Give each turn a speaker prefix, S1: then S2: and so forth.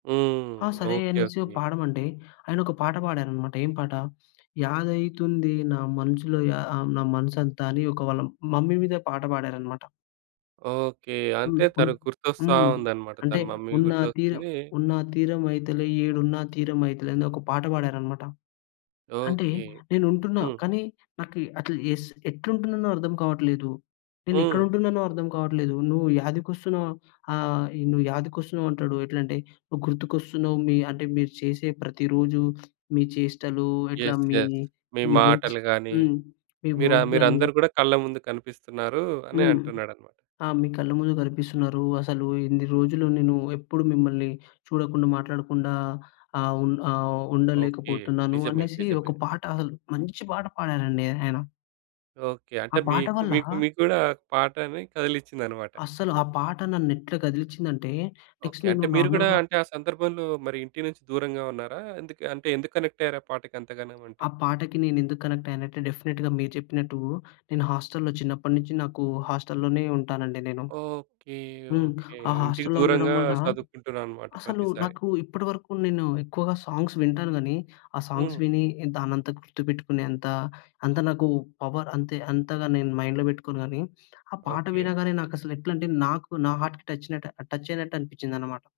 S1: ఆ
S2: హ్మ్.
S1: సరే
S2: ఓకే.
S1: అనేసి
S2: ఓకే.
S1: పాడమంటే, ఆయన ఒక పాట పాడారన్నమాట. ఏం పాట "యాదైతుంది నా మనసులో యా ఆ నా మనసంతా" అని వాళ్ళ మమ్మీ మీద పాట పాడారన్నమాట.
S2: ఓకే. అంతే
S1: హుహు.
S2: తనుకు గుర్తొస్తా
S1: హ్మ్.
S2: ఉందనమాట, తన
S1: అంటే
S2: మమ్మీ
S1: "ఉన్న తీరం
S2: గుర్తొస్తుంది
S1: ఉన్న తీరమైతలే ఏడున్నా తీరమైతలే" అని ఒక పాట పాడారన్నమాట. అంటే
S2: ఓకే.
S1: "నేను ఉంటున్నా
S2: హ్మ్.
S1: కానీ నాకు అట్లు ఎస్ ఎట్లుంటున్ననో అర్థం కావట్లేదు. నేను ఎక్కడ
S2: హ్మ్.
S1: ఉంటున్నానో అర్థం కావట్లేదు. నువ్వు యాధికొస్తున్నావు ఆహ్, నువ్వు యాదికొస్తున్నావు అంటాడు. ఎట్లంటే నువ్వు గుర్తుకొస్తున్నావు. మి అంటే మీరు చేసే ప్రతి రోజు మీ చేష్టలు ఎట్లా
S2: ఎస్
S1: మీ
S2: ఎస్. "మీ
S1: వర్క్‌స్
S2: మాటలు గాని,
S1: హ్మ్. మీ
S2: మీ‌ర
S1: వర్క్ గాని"
S2: మీరందరూ కూడా కళ్ళ ముందు కనిపిస్తున్నారు." అని
S1: హ్మ్.
S2: అంటున్నాడన్నమాట.
S1: ఆ "మీ కళ్ళ ముందు కనిపిస్తున్నారు. అసలు ఇన్ని రోజులు నేను ఎప్పుడు మిమ్మల్ని చూడకుండా మాట్లాడకుండా ఆహ్, ఉం ఆహ్,
S2: ఓకే.
S1: ఉండలేకపోతున్నాను."
S2: నిజమే
S1: అనేసి
S2: నిజమే.
S1: ఒక పాట అసలు మంచి పాట పాడారండి ఆయన.
S2: ఓకే.
S1: ఆ
S2: అంటే
S1: పాట
S2: మీకు,
S1: వల్ల
S2: మీకు మీగ్గూడా పాటని కదిలించిందన్నమాట.
S1: అసలు ఆ పాట నన్ను ఎట్ల కదిలిచ్చిందంటే
S2: ఓకే.
S1: నెక్స్ట్
S2: అంటే
S1: నేను
S2: మీరు కూడా
S1: నార్మల్‌గా
S2: అంటే ఆ సందర్భంలో మరి ఇంటి నుంచి దూరంగా ఉన్నారా? ఎందుకు అంటే ఎందుకు కనెక్టయ్యారు? ఆ పాటకి అంతగానమంటె.
S1: ఆ! పాటకి నేనెందుకు కనెక్ట్ అయ్యానంటే, డెఫినెట్‌గా మీరు చెప్పినట్టు నేను హాస్టల్‌లో చిన్నప్పటినుంచి నాకు హాస్టల్ లోనే ఉంటానండి నేను.
S2: ఓకే.
S1: హ్మ్.
S2: ఓకే.
S1: ఆ
S2: ఇంటికి
S1: హాస్టల్‌లో ఉండడం
S2: దూరంగా
S1: వల్ల
S2: చదువుకుంటున్నారనమాట
S1: అసలు
S2: ప్రతిసారి.
S1: నాకు ఇప్పటి వరకు నేను ఎక్కువగా సాంగ్స్ వింటాను గానీ ఆ సాంగ్స్
S2: హ్మ్.
S1: విని దానంతా గుర్తుపెట్టుకునేంత అంత నాకు పవర్ అంతే అంతగా నేను మైండ్‌లో పెట్టుకోను గానీ, ఆ పాట
S2: ఓకే.
S1: వినగానే నాకసలు ఎట్లంటే నాకు నా హార్ట్‌కి టచ్‌‌నట్టు టచ్చయినట్టు అనిపిచ్చిందన్నమాట.